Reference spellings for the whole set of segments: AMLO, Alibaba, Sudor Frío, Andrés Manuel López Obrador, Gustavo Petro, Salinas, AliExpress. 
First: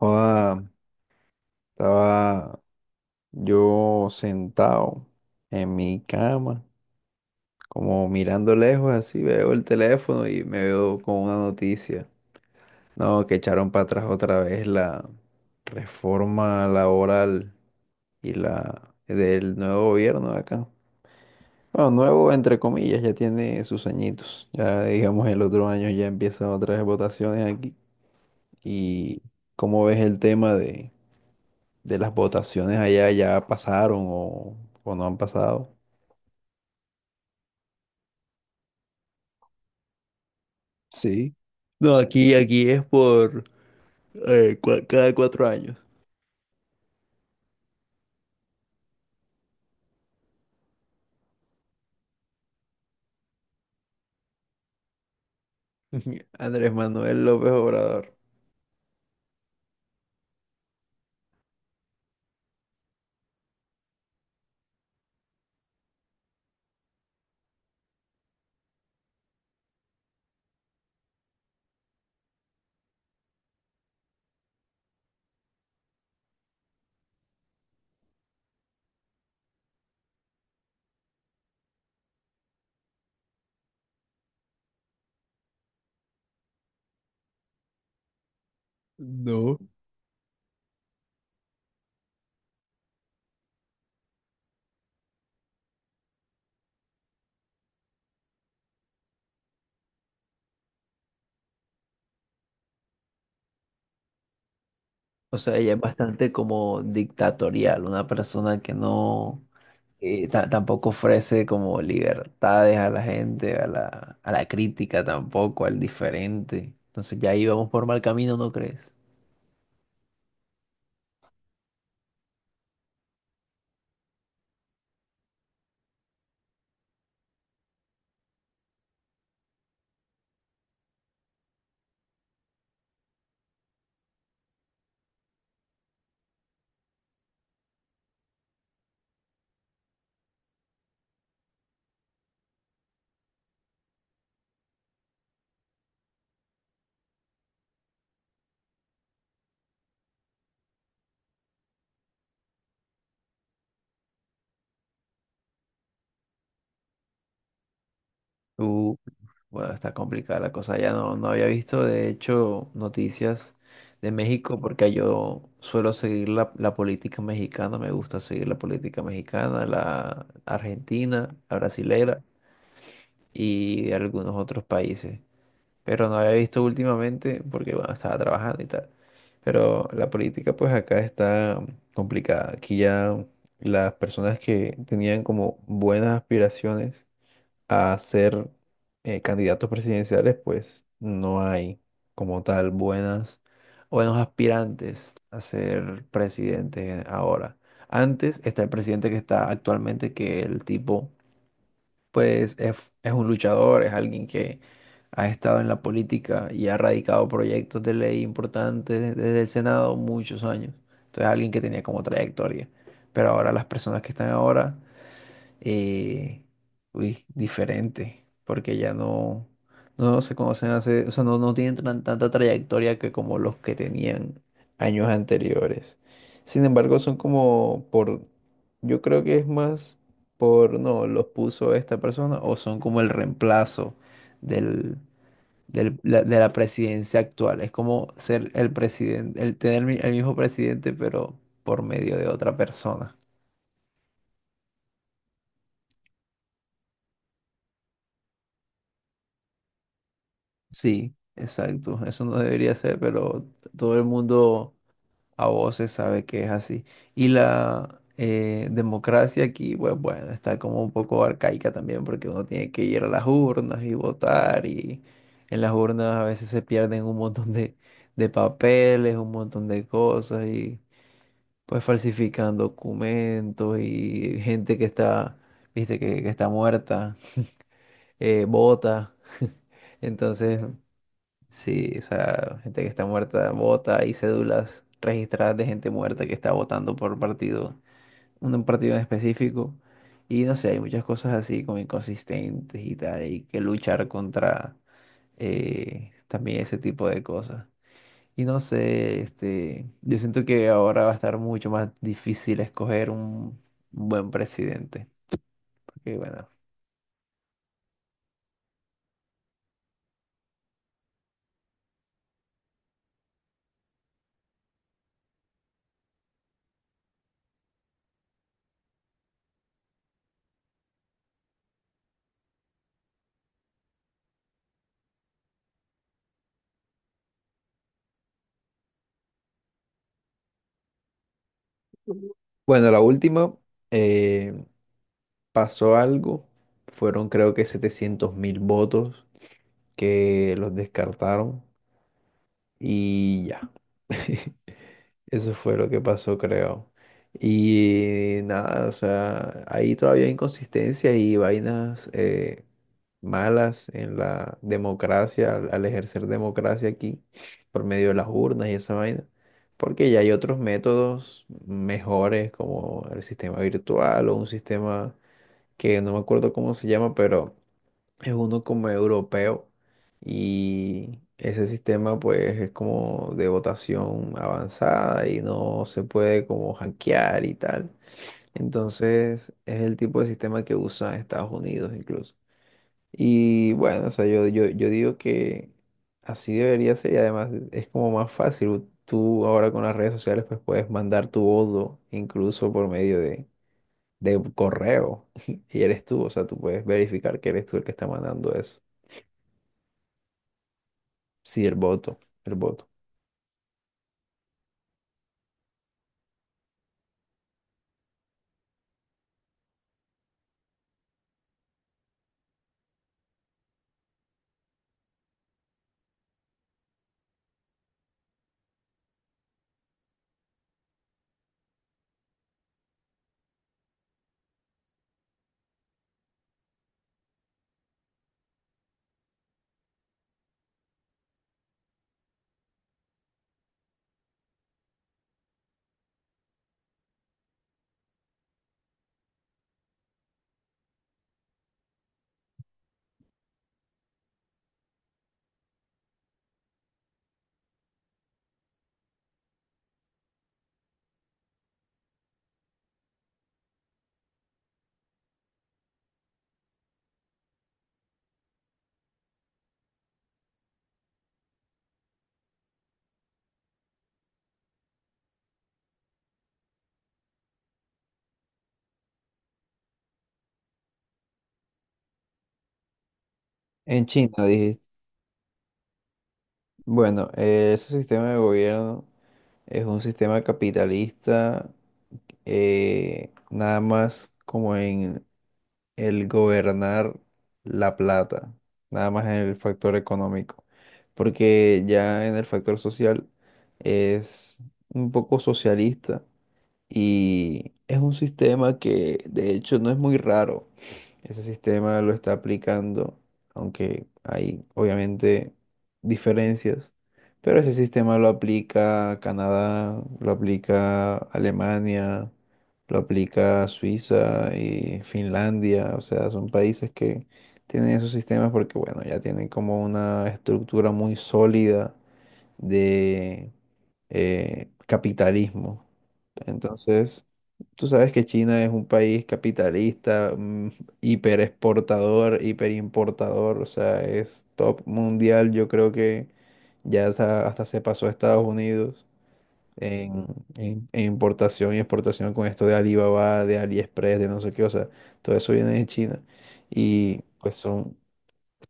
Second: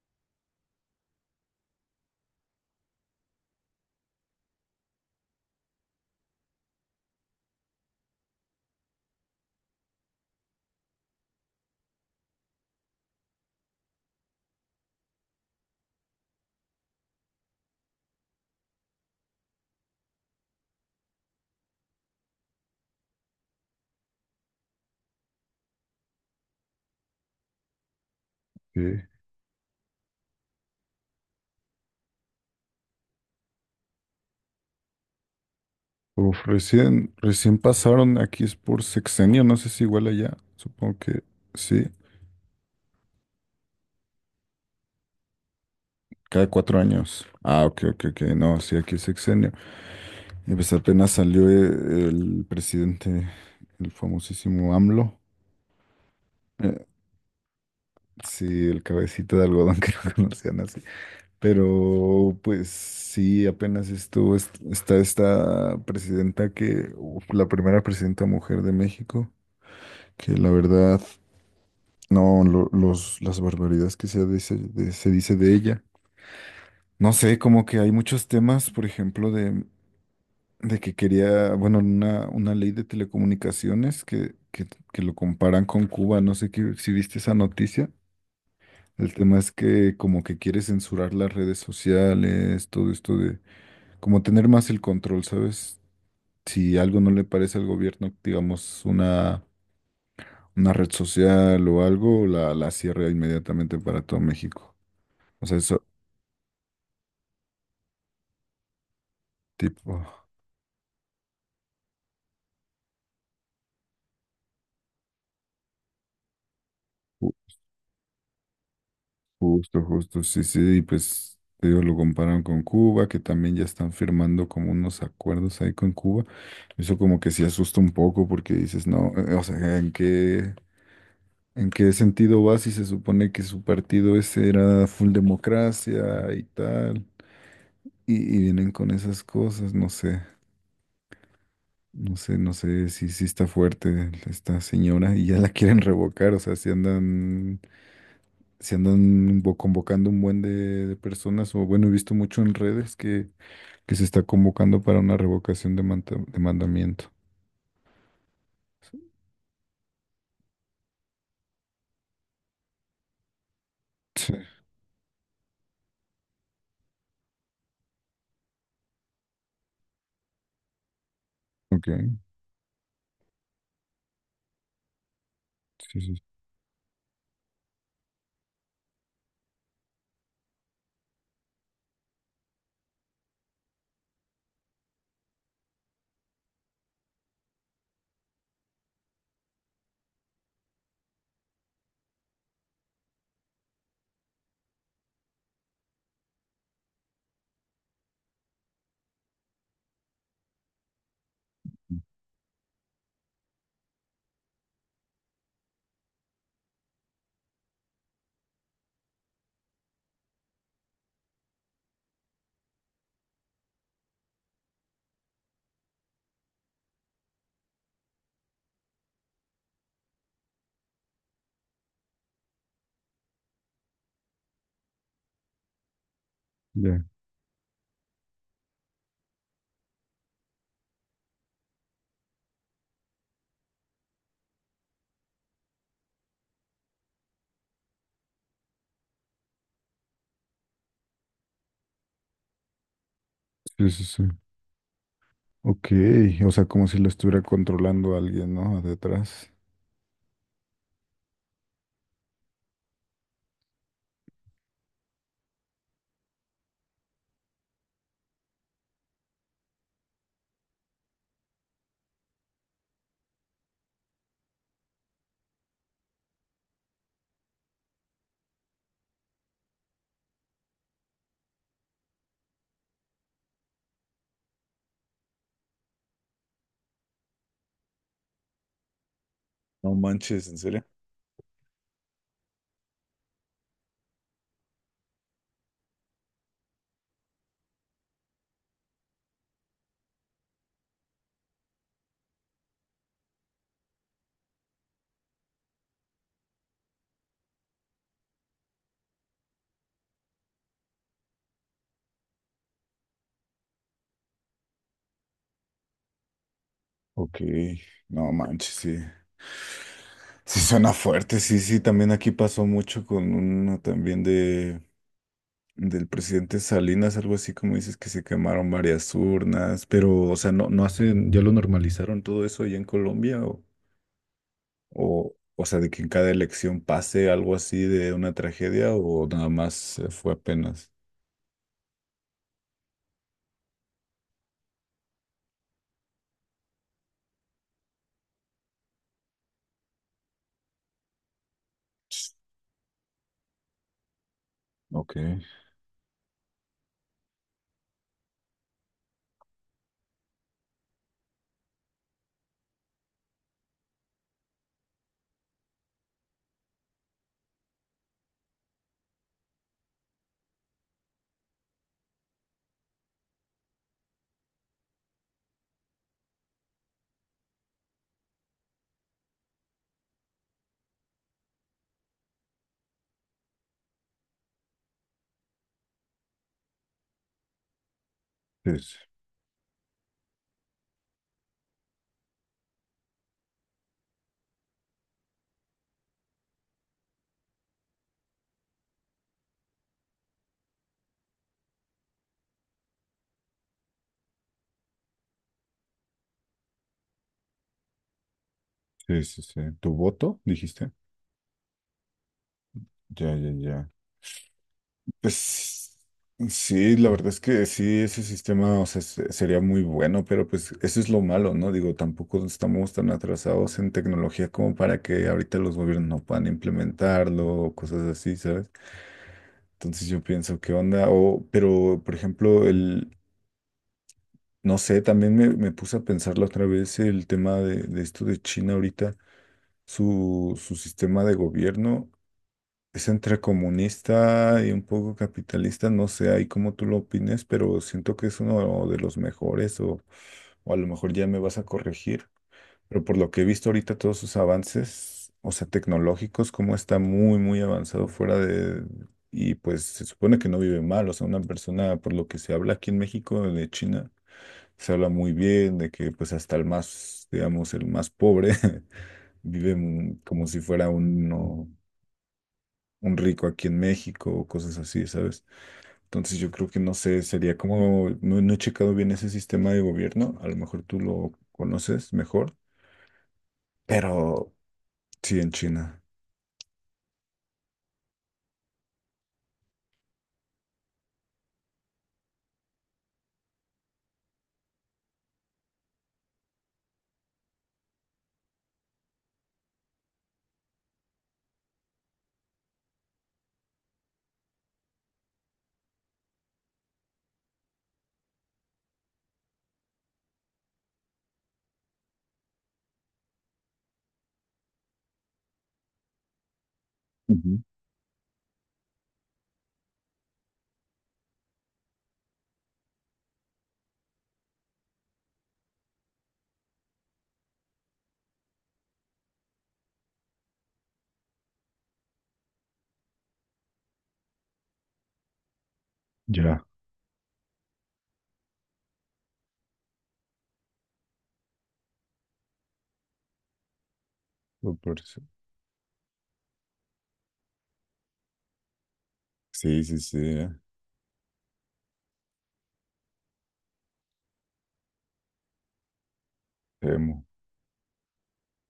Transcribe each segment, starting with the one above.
Joda, estaba yo sentado en mi cama, como mirando lejos, así veo el teléfono y me veo con una noticia. No, que echaron para atrás otra vez la reforma laboral y la del nuevo gobierno de acá. Bueno, nuevo entre comillas, ya tiene sus añitos. Ya digamos el otro año ya empiezan otras votaciones aquí. Sí. ¿Y cómo ves el tema de las votaciones allá ya pasaron o no han pasado? Uf, recién pasaron, aquí es por sexenio, no sé si igual allá, supongo que Sí. sí, No, aquí es por cada 4 años. cada cuatro años. Ah, ok, ok, ok, no, sí, aquí es sexenio. Y pues apenas salió el presidente, el famosísimo AMLO. Andrés eh, Manuel López Obrador. sí, el cabecita de algodón que lo conocían así. Pero pues sí, apenas estuvo, está esta presidenta que, uf, la primera presidenta mujer de México, que la verdad. No, los, las barbaridades que se dice de ella. No sé, como que hay muchos temas, por ejemplo, de que quería, bueno, una ley de telecomunicaciones que lo comparan con Cuba. No sé si viste esa noticia. El tema es No. que como que quiere censurar las redes sociales, todo esto de como tener más el control, ¿sabes? Si algo no le parece al gobierno, digamos, una red social o algo, la cierra inmediatamente para todo México. O O sea, sea, ella es eso, bastante como dictatorial, una persona que no, tipo, tampoco ofrece como libertades a la gente, a la crítica tampoco, al diferente. Entonces ju- ya íbamos por mal camino, ¿no crees? justo, justo, sí, sí, y pues te digo, lo comparan con Cuba, que también ya están firmando como unos acuerdos ahí con Cuba. Eso como que sí asusta un poco porque dices, no, o sea, en qué sentido va si se supone que su partido ese era full democracia y tal? Y vienen con esas cosas, no sé, no sé, no sé si sí, está fuerte esta señora y ya la quieren revocar, o sea, si andan se andan convocando un buen de personas, o bueno, he visto mucho en redes que se está convocando para una revocación de, de mandamiento. Bueno, está complicada la cosa. Ya no había visto, de hecho, noticias de Sí, México porque yo suelo seguir la política mexicana, me gusta seguir la política mexicana, la argentina, la ok, brasilera y de algunos otros países. sí, Pero no sí, había visto últimamente porque, bueno, estaba trabajando y tal. Pero la política pues acá está complicada. Aquí ya las personas que tenían como buenas aspiraciones a ser candidatos presidenciales, pues no hay como tal buenas, buenos aspirantes a ser presidente ahora. Antes está el presidente que está actualmente, que el tipo pues es un luchador, es alguien que ha estado en la política y ha radicado proyectos de ley importantes desde el Senado muchos años. Entonces alguien que tenía como trayectoria. Pero ahora las personas que están ahora eh, uy, diferente, porque ya no se conocen hace, o sea, no tienen tanta trayectoria que como los que tenían años anteriores. Sin embargo, ya, son como por, yo creo que es más por, no, los puso esta persona o son como el reemplazo del, de la presidencia actual. Es como ser el presidente, el tener el mismo presidente, pero por medio de otra persona. sí, sí, sí. Ok, o sea, como si lo estuviera controlando alguien, ¿no? Detrás. Sí, exacto. Eso no debería ser, pero todo el mundo a voces sabe que es así. Y la democracia aquí, pues bueno, está como un poco arcaica también, porque uno tiene que ir a las urnas y votar, y en las urnas a veces se pierden un montón de papeles, un montón de cosas, y pues falsifican documentos y gente que está, viste, que está muerta, vota. No manches, ¿en Entonces, serio? sí, o sea, gente que está muerta vota, hay cédulas registradas de gente muerta que está votando por partido, un partido en específico. Y no sé, hay muchas cosas así como inconsistentes y tal, hay que luchar contra también ese tipo de cosas. Y no sé, este, yo siento que ahora va a estar mucho más difícil escoger un buen presidente, porque bueno. Ok, no manches, sí. Sí suena fuerte, sí, sí, también aquí pasó mucho con uno también de del presidente Salinas, algo así como dices que se quemaron varias urnas, pero, o sea, no, no hacen, ya lo normalizaron todo eso allá en Colombia, o sea, de que en cada elección pase algo así de una tragedia, o nada más fue apenas. Bueno, la última eh, pasó algo, fueron creo que 700.000 votos que los descartaron y ya. Ok, Eso fue lo que pasó, creo. Y nada, o sea, ahí todavía hay inconsistencias y vainas malas en la democracia, al ejercer democracia aquí, por medio de las urnas y esa vaina, porque ya hay otros métodos mejores como el sistema virtual o un sistema que no me acuerdo cómo se llama, pero es uno como europeo y ese sistema pues es como de votación avanzada y no se puede como hackear y tal. sí, sí, Entonces es el tipo de sistema que usa Estados Unidos incluso. Y bueno, o sea, yo digo que así debería ser y además es como más fácil. Tú ahora con las redes sociales pues puedes mandar tu voto incluso por medio de correo y eres tú, o sea, tú puedes verificar que eres tú el que está mandando eso. sí, sí, sí. ¿Tu voto, dijiste? Sí, el voto, el voto. Ya, ya, ya. Pues sí, la verdad es que sí, ese sistema, o sea, sería muy bueno, pero pues eso es lo malo, ¿no? Digo, tampoco estamos tan atrasados en tecnología como para que ahorita los gobiernos no puedan implementarlo o cosas así, ¿sabes? Entonces yo pienso, ¿qué onda? O, pero, por ejemplo, el, no sé, también me puse a pensarlo otra vez el tema de esto de China ahorita, su sistema de gobierno. Es entre comunista y un poco capitalista, no sé ahí cómo tú lo opines, pero siento que es uno de los mejores o a lo mejor ya me vas a corregir, pero por lo que he visto ahorita todos sus avances, o sea, tecnológicos, cómo está muy, muy avanzado fuera de... Y pues se supone que no vive mal, o sea, una persona, por lo que se habla aquí en México, de China, se habla muy bien de que pues hasta el más, digamos, el más pobre vive como si fuera uno un rico aquí en México o cosas así, ¿sabes? Entonces yo creo que no sé, sería como, no, no he checado bien ese sistema de gobierno, a lo mejor tú lo conoces mejor, ¿En China, pero dijiste? sí, en China. Bueno, ese sistema de gobierno es un sistema capitalista, nada más como en el gobernar la plata, nada más en el factor económico, porque ya en el factor social es un poco socialista, y es un sistema que de hecho no es muy raro. Ese sistema lo está aplicando, aunque hay obviamente diferencias, Ujú. pero ese sistema lo aplica Canadá, lo aplica Alemania, lo aplica Suiza y Finlandia. O sea, son países que tienen esos sistemas porque, bueno, ya tienen como una estructura muy sólida de capitalismo. Ya. Entonces, tú sabes que China es un país capitalista, hiperexportador, hiperimportador, o sea, es Fue top por eso. mundial. Yo creo que ya hasta se pasó a Estados Unidos Sí, sí, sí, en, en importación y exportación con esto de Alibaba, de AliExpress, de no sé qué, o sea, todo eso viene de China. Y temo. pues son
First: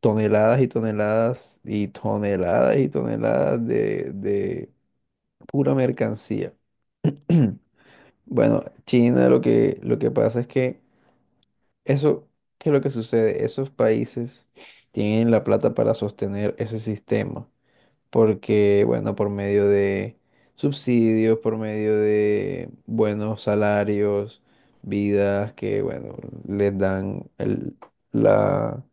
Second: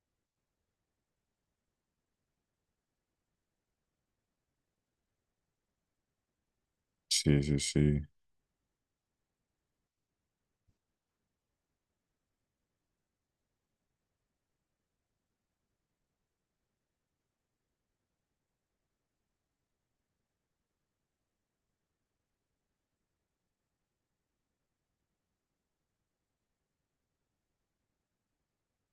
toneladas y toneladas y toneladas y toneladas de pura mercancía. Sí, sí, sí. Bueno, China lo que, pasa es que eso, ¿qué es lo que sucede? Esos países tienen la plata para sostener ese sistema, porque, bueno, por medio de subsidios, por medio de buenos salarios, vidas que, bueno, les dan el, la...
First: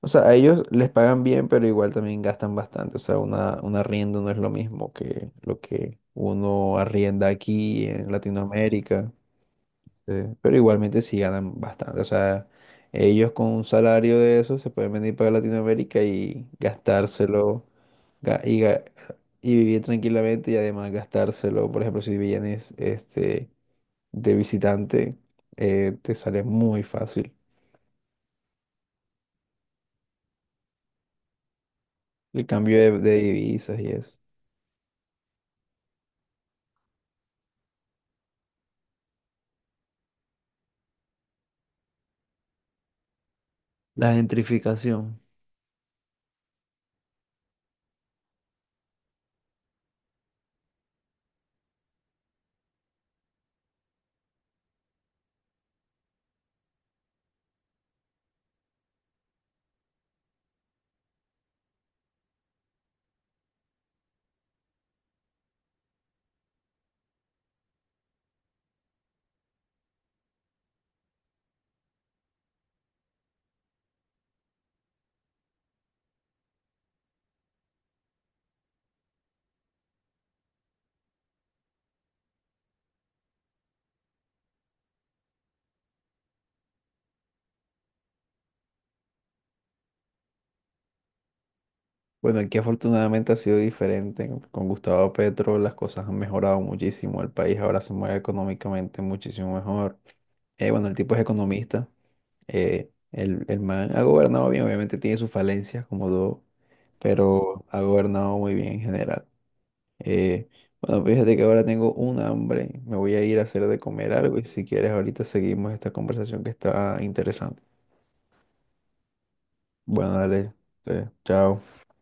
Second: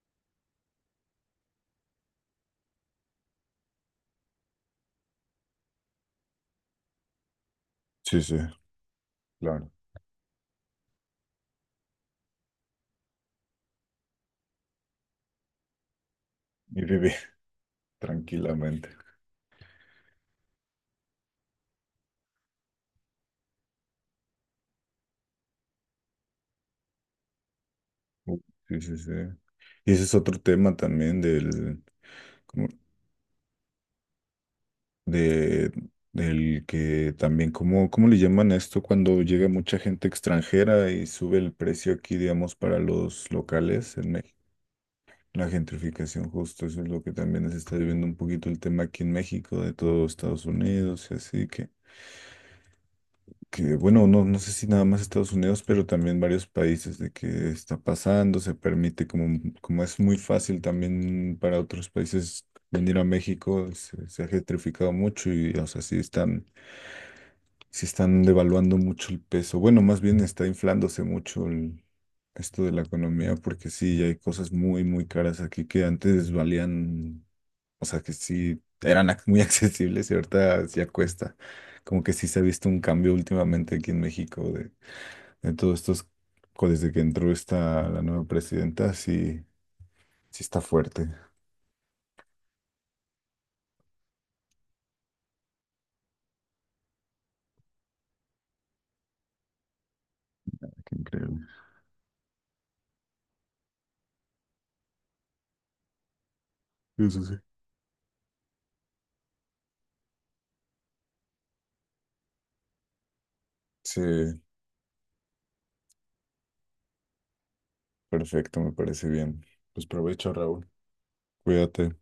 O sea, a ellos les pagan bien, pero igual también gastan bastante. O sea, una, un arriendo no es lo mismo que lo que uno arrienda aquí en Sí, sí, Latinoamérica. claro. Sí, pero igualmente sí ganan bastante. O sea, ellos con un salario de eso se pueden venir para Latinoamérica y Y vive gastárselo ga- y, ga- tranquilamente. y vivir tranquilamente y además gastárselo. Por ejemplo, si vienes este, de visitante, te sale muy fácil Uh, Sí, sí, sí. Y ese es otro tema también del, el cambio de divisas y eso. de del que también, ¿cómo, cómo le llaman a esto cuando llega mucha gente extranjera y sube el precio aquí, digamos, para los locales en La México? gentrificación. La gentrificación, justo, eso es lo que también se está viviendo un poquito el tema aquí en México, de todo Estados Unidos y así que bueno, no, no sé si nada más Estados Unidos, pero también varios países de que está pasando, se permite, como, como es muy fácil también para otros países venir a México, se ha gentrificado mucho y, o sea, sí están se están devaluando mucho el peso. Bueno, más bien está inflándose mucho esto de la economía, porque sí, hay cosas muy, muy caras aquí que antes valían, o sea, que sí eran muy accesibles y ahorita ya cuesta. Como que sí se ha visto un cambio últimamente aquí en México de todos estos, desde que entró esta la nueva presidenta, sí, sí está fuerte. Bueno, aquí afortunadamente ha sido diferente. Con Gustavo Petro las cosas han mejorado muchísimo. El país ahora se mueve económicamente muchísimo mejor. Bueno, el Qué tipo es increíble. economista. El man ha gobernado bien, obviamente tiene sus falencias como todo, Eso sí. pero ha gobernado muy bien en general. Eh, bueno, fíjate que ahora tengo un hambre. Me voy a ir a hacer de comer algo Sí, y si quieres ahorita seguimos esta conversación que está interesante. perfecto, me parece bien. Pues Bueno, provecho, dale. Raúl. Chao. Cuídate.